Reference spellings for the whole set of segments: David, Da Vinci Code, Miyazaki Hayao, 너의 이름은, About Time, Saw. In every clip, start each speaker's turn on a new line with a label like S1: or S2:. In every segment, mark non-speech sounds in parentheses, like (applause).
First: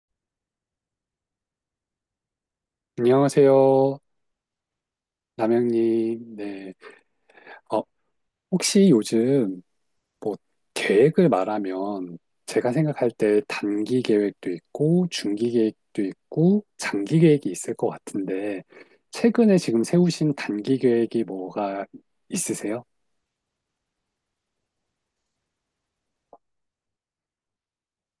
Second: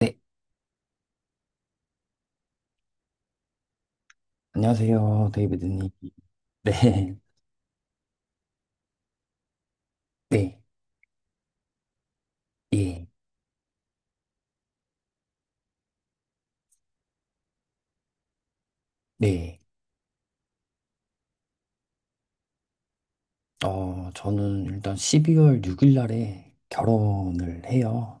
S1: 네,
S2: 안녕하세요,
S1: 안녕하세요, 데이비드님. (laughs)
S2: 남영님. 네.
S1: 네,
S2: 어, 혹시 요즘 뭐
S1: 네,
S2: 계획을 말하면 제가
S1: 예,
S2: 생각할 때 단기 계획도 있고 중기 계획도 있고 장기 계획이 있을 것 같은데 최근에
S1: 네.
S2: 지금 세우신 단기 계획이 뭐가 있으세요?
S1: 저는 일단 12월 6일 날에 결혼을 해요.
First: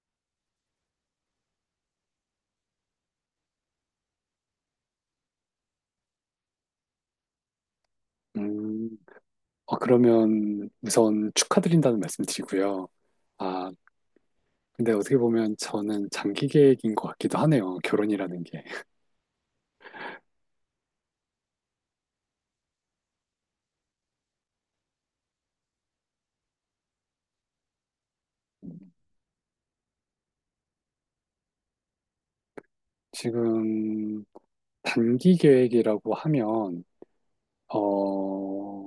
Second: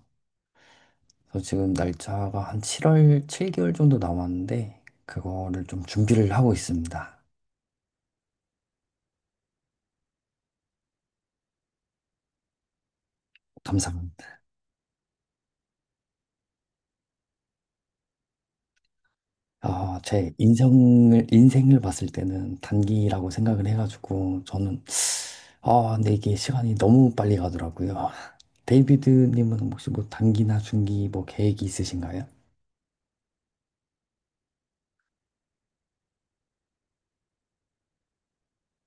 S1: 그래서 지금 날짜가 한 7월 7개월 정도 남았는데, 그거를 좀 준비를 하고 있습니다.
S2: 음, 그러면 우선 축하드린다는 말씀 드리고요. 아,
S1: 감사합니다.
S2: 근데 어떻게 보면 저는 장기 계획인 것 같기도 하네요. 결혼이라는 게.
S1: 아, 제 인생을 봤을 때는 단기라고 생각을 해가지고, 저는, 아, 근데 이게 시간이 너무 빨리 가더라고요. (laughs) 데이비드님은 혹시 뭐 단기나 중기 뭐 계획이 있으신가요?
S2: 지금 단기 계획이라고 하면, 어,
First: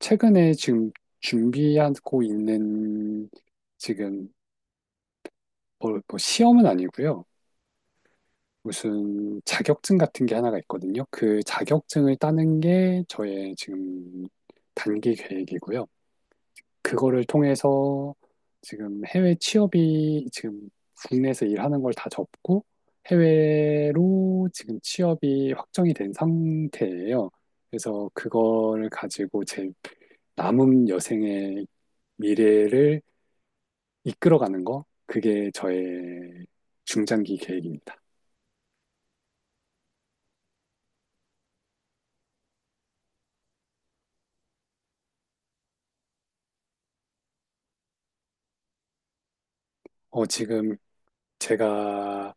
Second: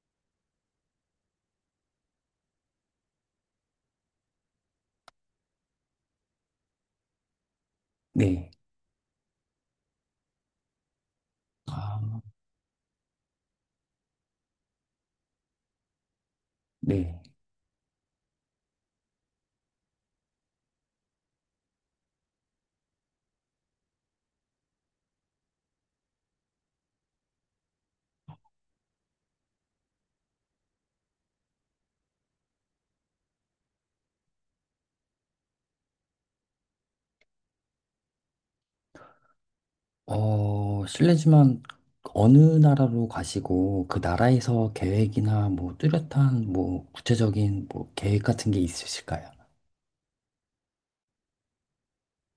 S2: 최근에 지금 준비하고 있는 지금 시험은 아니고요.
S1: 네.
S2: 무슨 자격증 같은 게 하나가 있거든요. 그 자격증을
S1: 아,
S2: 따는 게 저의 지금 단기 계획이고요.
S1: 네.
S2: 그거를 통해서 지금 해외 취업이 지금 국내에서 일하는 걸 다 접고 해외로 지금 취업이 확정이 된 상태예요. 그래서 그거를 가지고 제 남은 여생의 미래를 이끌어가는 거, 그게 저의 중장기 계획입니다.
S1: 실례지만 어느 나라로 가시고 그 나라에서 계획이나 뭐 뚜렷한 뭐 구체적인 뭐 계획 같은 게 있으실까요?
S2: 지금 제가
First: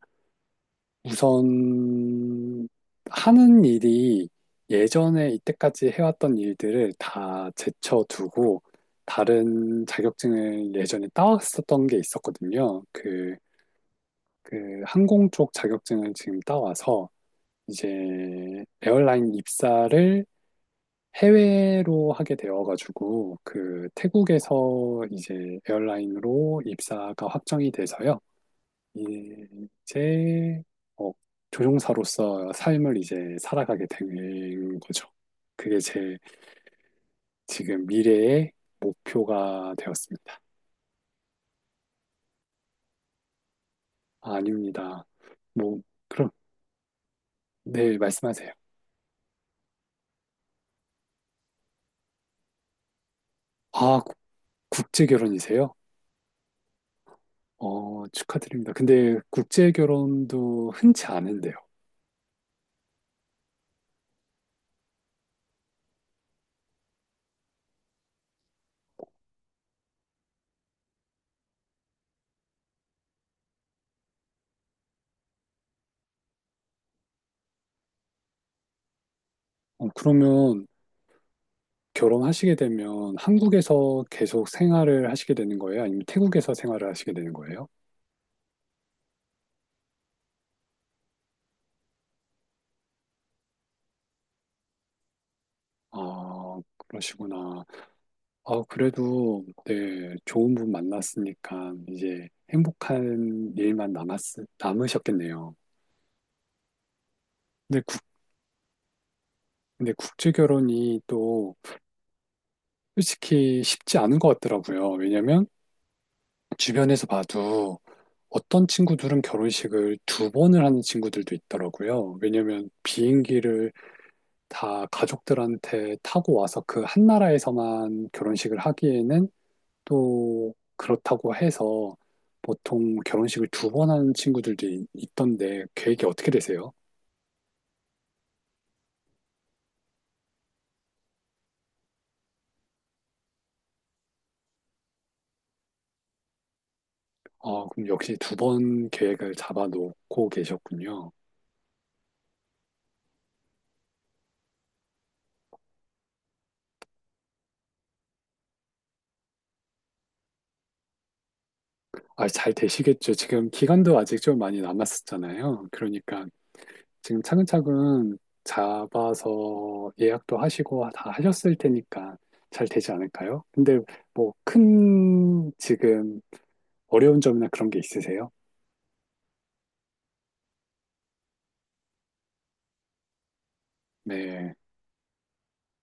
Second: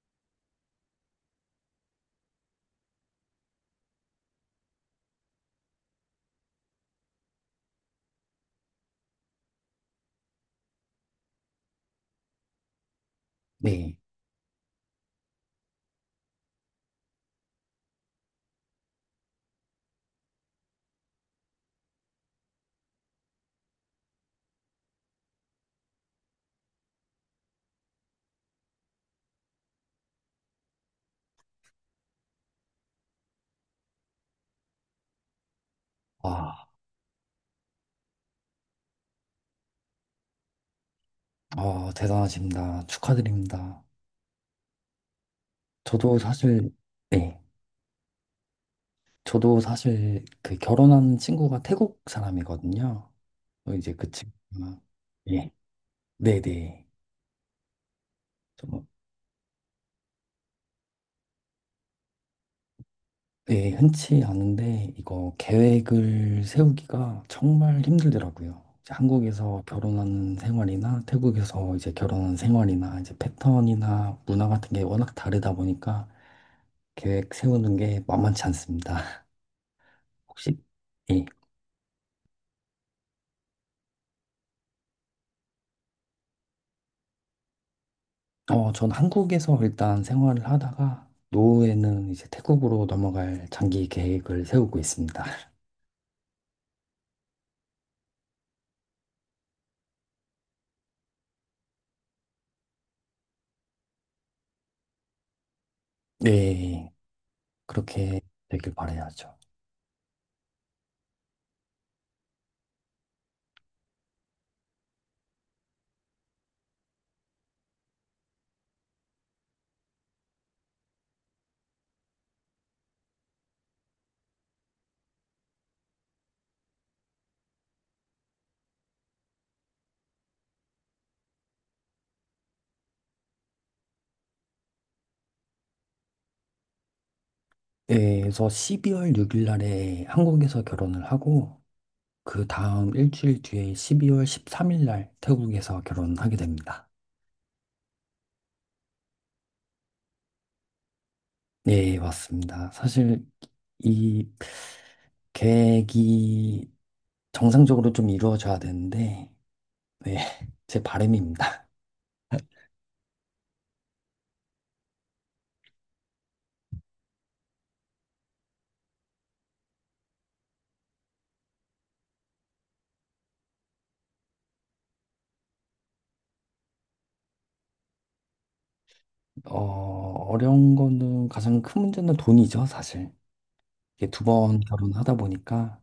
S2: 우선 하는 일이 예전에 이때까지 해왔던 일들을 다 제쳐두고 다른 자격증을 예전에 따왔었던 게 있었거든요.
S1: 네.
S2: 그 항공 쪽 자격증을 지금 따와서 이제 에어라인 입사를 해외로 하게 되어가지고 그 태국에서 이제 에어라인으로 입사가 확정이 돼서요. 예, 이제 어, 조종사로서 삶을 이제 살아가게 된 거죠. 그게 제
S1: 와,
S2: 지금 미래의 목표가 되었습니다.
S1: 대단하십니다. 축하드립니다.
S2: 아, 아닙니다. 뭐
S1: 저도
S2: 그럼
S1: 사실, 네.
S2: 네 말씀하세요.
S1: 저도 사실 그 결혼한 친구가 태국 사람이거든요. 이제
S2: 아
S1: 그
S2: 국-
S1: 친구가,
S2: 국제
S1: 예.
S2: 결혼이세요?
S1: 네네.
S2: 어 축하드립니다. 근데 국제 결혼도 흔치 않은데요.
S1: 네, 흔치 않은데 이거 계획을 세우기가 정말 힘들더라고요. 이제 한국에서 결혼하는 생활이나 태국에서 이제 결혼하는 생활이나 이제 패턴이나 문화 같은 게 워낙 다르다 보니까 계획 세우는 게 만만치 않습니다. (laughs) 혹시
S2: 그러면
S1: 예.
S2: 결혼하시게 되면 한국에서 계속 생활을 하시게 되는 거예요? 아니면 태국에서 생활을 하시게 되는 거예요?
S1: 전 한국에서 일단 생활을 하다가 노후에는 이제 태국으로 넘어갈 장기 계획을 세우고 있습니다. (laughs)
S2: 아 그러시구나. 어 그래도, 네, 좋은 분 만났으니까, 이제 남으셨겠네요.
S1: 네,
S2: 근데 국,
S1: 그렇게 되길 바라야죠.
S2: 근데 국제 결혼이 또, 솔직히 쉽지 않은 것 같더라고요. 왜냐면, 주변에서 봐도, 어떤 친구들은 결혼식을 두 번을 하는 친구들도 있더라고요. 왜냐면, 비행기를 다 가족들한테 타고 와서 그 한 나라에서만 결혼식을 하기에는 또 그렇다고 해서 보통 결혼식을 두 번 하는 친구들도 있던데 계획이 어떻게 되세요?
S1: 네, 그래서 12월 6일 날에 한국에서 결혼을 하고 그 다음 일주일 뒤에 12월 13일 날 태국에서 결혼하게 됩니다.
S2: 아, 그럼 역시 두 번 계획을 잡아놓고 계셨군요.
S1: 네, 맞습니다. 사실 이 계획이 정상적으로 좀 이루어져야 되는데 네, (laughs) 제 바람입니다.
S2: 아, 잘 되시겠죠. 지금 기간도 아직 좀 많이 남았었잖아요. 그러니까 지금 차근차근 잡아서 예약도 하시고 다 하셨을 테니까 잘 되지 않을까요? 근데 뭐 큰 지금 어려운 점이나 그런 게 있으세요?
S1: 어, 어려운 거는 가장 큰 문제는 돈이죠, 사실. 이게 두
S2: 네.
S1: 번 결혼하다 보니까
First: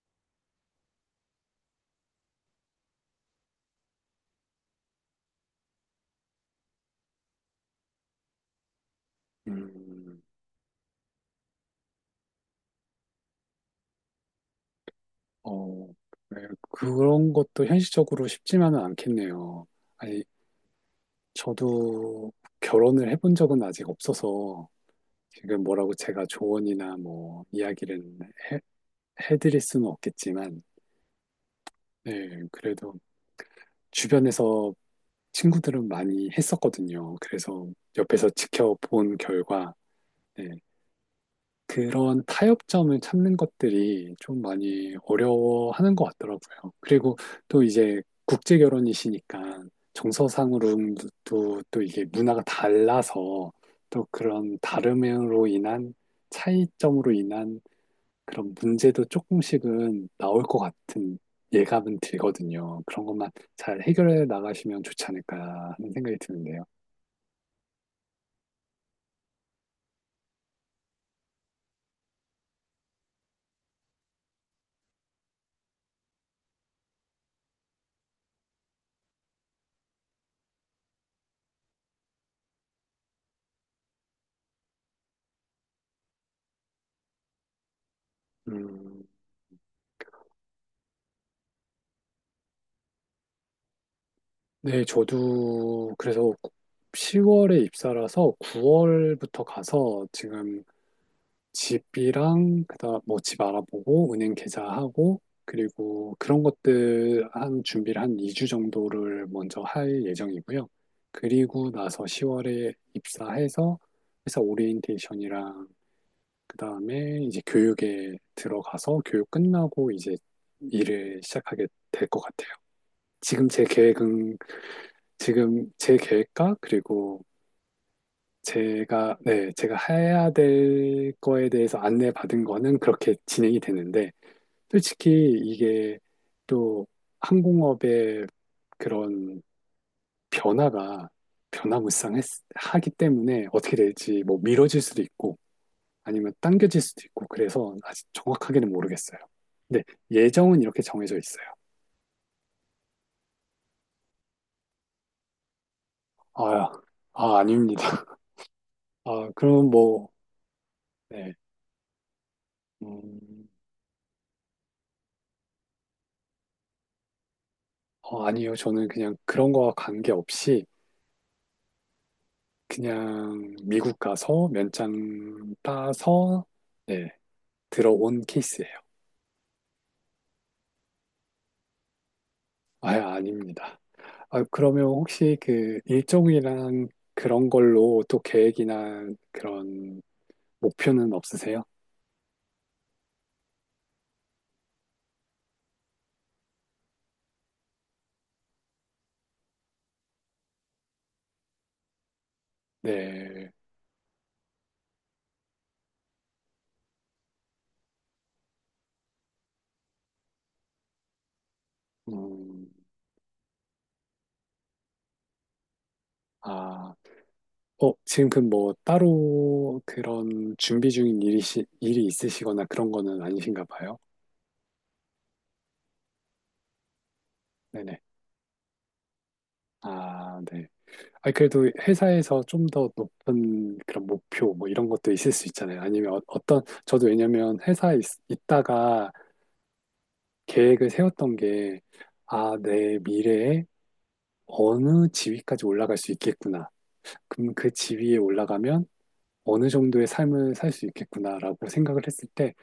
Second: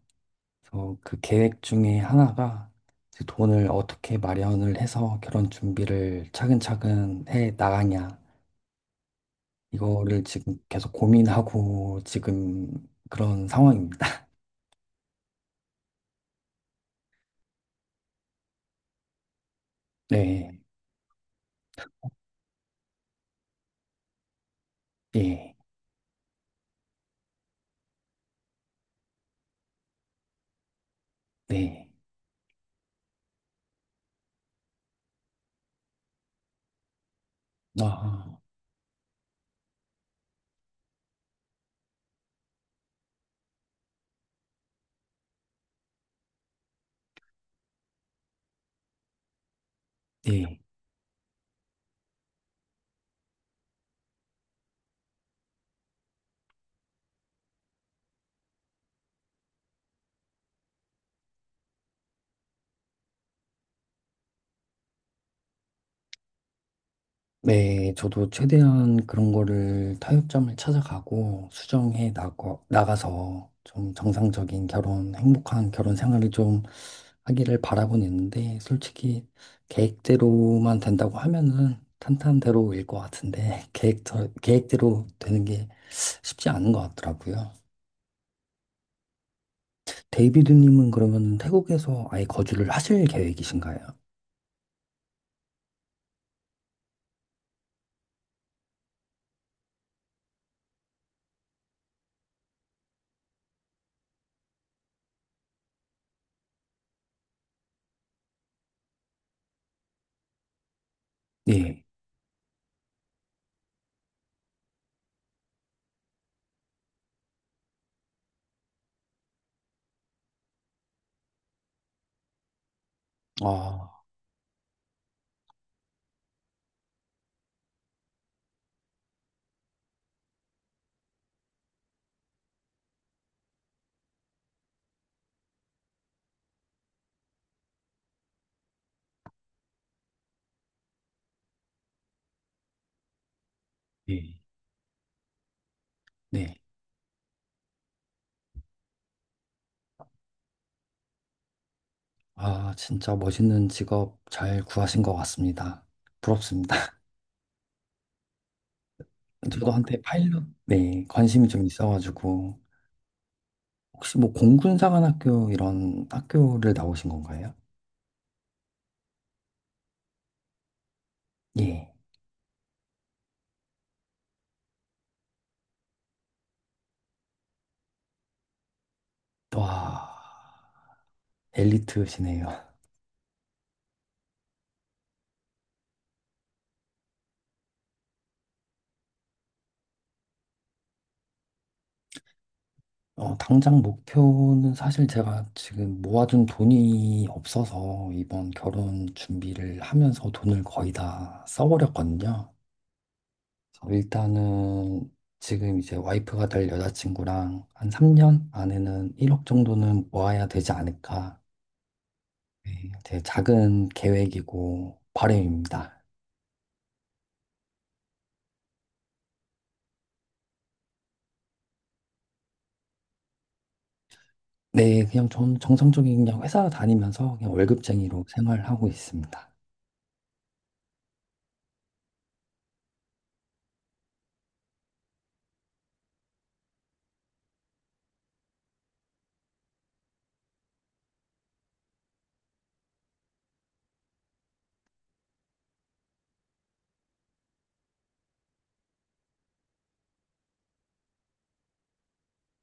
S1: 그래서 그 계획 중에 하나가 이제 돈을 어떻게 마련을 해서 결혼 준비를 차근차근 해 나가냐.
S2: 음.
S1: 이거를 지금 계속 고민하고 지금 그런 상황입니다.
S2: 어, 네, 그런 것도 현실적으로 쉽지만은 않겠네요.
S1: (laughs)
S2: 아니,
S1: 네,
S2: 저도 결혼을 해본 적은 아직 없어서
S1: 네,
S2: 지금 뭐라고 제가 조언이나 뭐 이야기를 해, 해드릴 수는 없겠지만,
S1: 네.
S2: 네, 그래도 주변에서 친구들은 많이 했었거든요. 그래서 옆에서
S1: 아,
S2: 지켜본 결과, 네, 그런 타협점을 찾는 것들이 좀 많이 어려워하는 것 같더라고요. 그리고 또 이제 국제 결혼이시니까
S1: 네.
S2: 정서상으로도 또 이게 문화가 달라서 또 그런 다름으로 인한 차이점으로 인한 그런 문제도 조금씩은 나올 것 같은 예감은 들거든요. 그런 것만 잘 해결해 나가시면 좋지 않을까 하는 생각이 드는데요.
S1: 네, 저도 최대한 그런 거를 타협점을 찾아가고 수정해 나가서 좀 정상적인 결혼, 행복한 결혼 생활을 좀 하기를 바라고는 있는데 솔직히 계획대로만 된다고 하면은 탄탄대로일 것 같은데 (laughs) 계획대로 되는 게 쉽지 않은 것 같더라고요.
S2: 음.
S1: 데이비드님은 그러면 태국에서 아예 거주를 하실 계획이신가요?
S2: 네, 저도 그래서 10월에 입사라서 9월부터 가서 지금 집이랑 그다음 뭐 집 알아보고 은행 계좌하고 그리고 그런 것들 한 준비를 한 2주 정도를 먼저 할 예정이고요. 그리고
S1: 네.
S2: 나서 10월에 입사해서 회사 오리엔테이션이랑 그다음에 이제 교육에 들어가서 교육 끝나고 이제 일을 시작하게 될 것 같아요. 지금 제
S1: 아,
S2: 계획은 지금 제 계획과 그리고 네, 제가 해야 될 거에 대해서 안내받은 거는 그렇게 진행이 되는데, 솔직히 이게 또 항공업의 그런 변화가 변화무쌍하기 때문에 어떻게 될지
S1: 네.
S2: 뭐 미뤄질 수도 있고 아니면
S1: 네.
S2: 당겨질 수도 있고 그래서 아직 정확하게는 모르겠어요. 근데 예정은 이렇게 정해져 있어요.
S1: 아, 진짜 멋있는 직업 잘 구하신 것 같습니다.
S2: 아,
S1: 부럽습니다.
S2: 아닙니다. 아,
S1: (laughs)
S2: 그럼
S1: 저도 한때
S2: 뭐,
S1: 파일럿, 네,
S2: 네.
S1: 관심이 좀 있어가지고.
S2: 음,
S1: 혹시 뭐 공군사관학교 이런 학교를 나오신 건가요?
S2: 어, 아니요. 저는 그냥 그런 거와 관계없이
S1: 예.
S2: 그냥 미국 가서 면장 따서 네, 들어온 케이스예요.
S1: 와, 엘리트시네요.
S2: 아, 아닙니다. 아, 그러면 혹시 그 일정이랑 그런 걸로 또 계획이나 그런 목표는 없으세요?
S1: 당장 목표는 사실 제가 지금 모아둔 돈이 없어서 이번 결혼 준비를 하면서 돈을 거의 다 써버렸거든요.
S2: 네.
S1: 그래서 일단은 지금 이제 와이프가 될 여자친구랑 한 3년 안에는 1억 정도는 모아야 되지 않을까.
S2: 음,
S1: 네, 제 작은 계획이고 바람입니다.
S2: 아, 어, 지금 그 뭐 따로 그런 준비 중인 일이 있으시거나 그런 거는 아니신가 봐요.
S1: 네, 그냥 좀 정상적인 그냥 회사 다니면서 그냥
S2: 네네.
S1: 월급쟁이로 생활하고 있습니다.
S2: 아, 네. 아니, 그래도 회사에서 좀 더 높은 그런 목표 뭐 이런 것도 있을 수 있잖아요. 아니면 저도 왜냐면 회사에 있, 다가 계획을 세웠던 게, 아, 내 미래에 어느 지위까지 올라갈 수 있겠구나. 그럼 그 지위에 올라가면 어느 정도의 삶을 살 수 있겠구나라고 생각을 했을 때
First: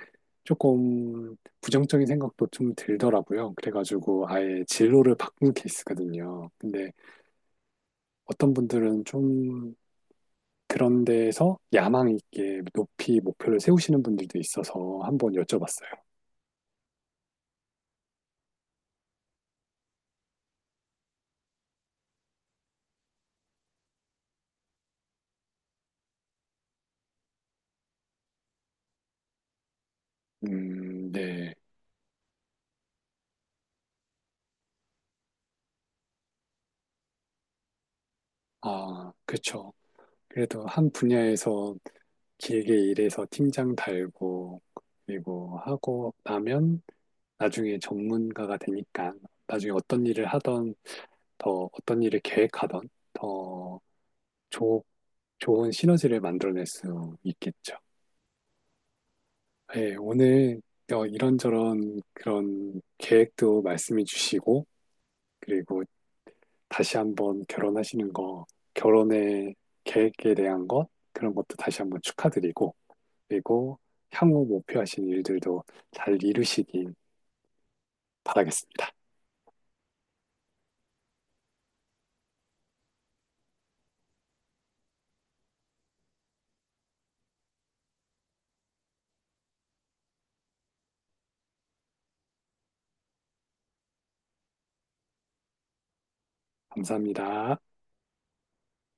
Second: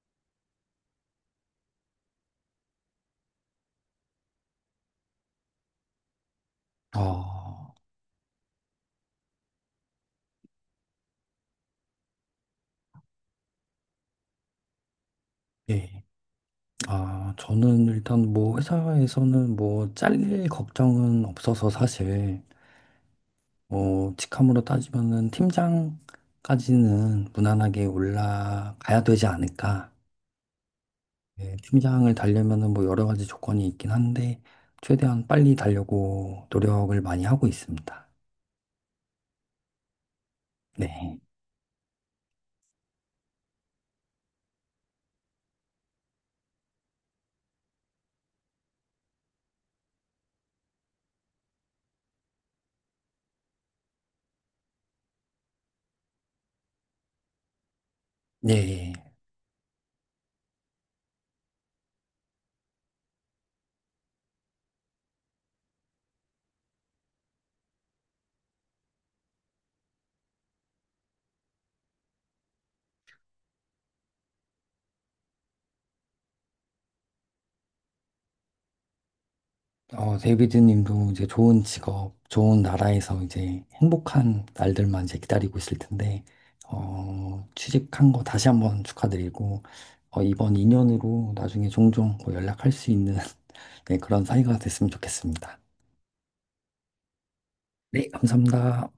S2: 조금 부정적인 생각도 좀 들더라고요. 그래가지고 아예 진로를 바꾼 케이스거든요. 근데
S1: 아,
S2: 어떤 분들은 좀 그런 데에서 야망 있게 높이 목표를 세우시는 분들도 있어서 한번 여쭤봤어요.
S1: 네. 아, 저는 일단 뭐 회사에서는 뭐 잘릴 걱정은 없어서 사실 뭐 직함으로 따지면은 팀장까지는 무난하게 올라가야 되지 않을까.
S2: 네.
S1: 예, 팀장을 달려면은 뭐 여러 가지 조건이 있긴 한데 최대한 빨리 달려고 노력을 많이 하고 있습니다.
S2: 아, 그렇죠. 그래도 한
S1: 네.
S2: 분야에서 길게 일해서 팀장 달고 그리고 하고 나면 나중에 전문가가 되니까 나중에 어떤 일을 하던 더 어떤 일을 계획하던 더 좋, 좋은 시너지를 만들어낼 수 있겠죠.
S1: 네.
S2: 네, 오늘 이런저런 그런 계획도 말씀해 주시고, 그리고 다시 한번 결혼하시는 거, 결혼의 계획에 대한 것, 그런 것도 다시 한번 축하드리고, 그리고 향후 목표하신 일들도 잘 이루시길 바라겠습니다.
S1: 데이비드님도 이제 좋은 직업, 좋은 나라에서 이제 행복한 날들만 이제 기다리고 있을 텐데, 취직한 거 다시 한번 축하드리고, 이번 인연으로 나중에 종종 뭐 연락할 수 있는 (laughs) 네, 그런 사이가 됐으면 좋겠습니다.
S2: 감사합니다.
S1: 네, 감사합니다.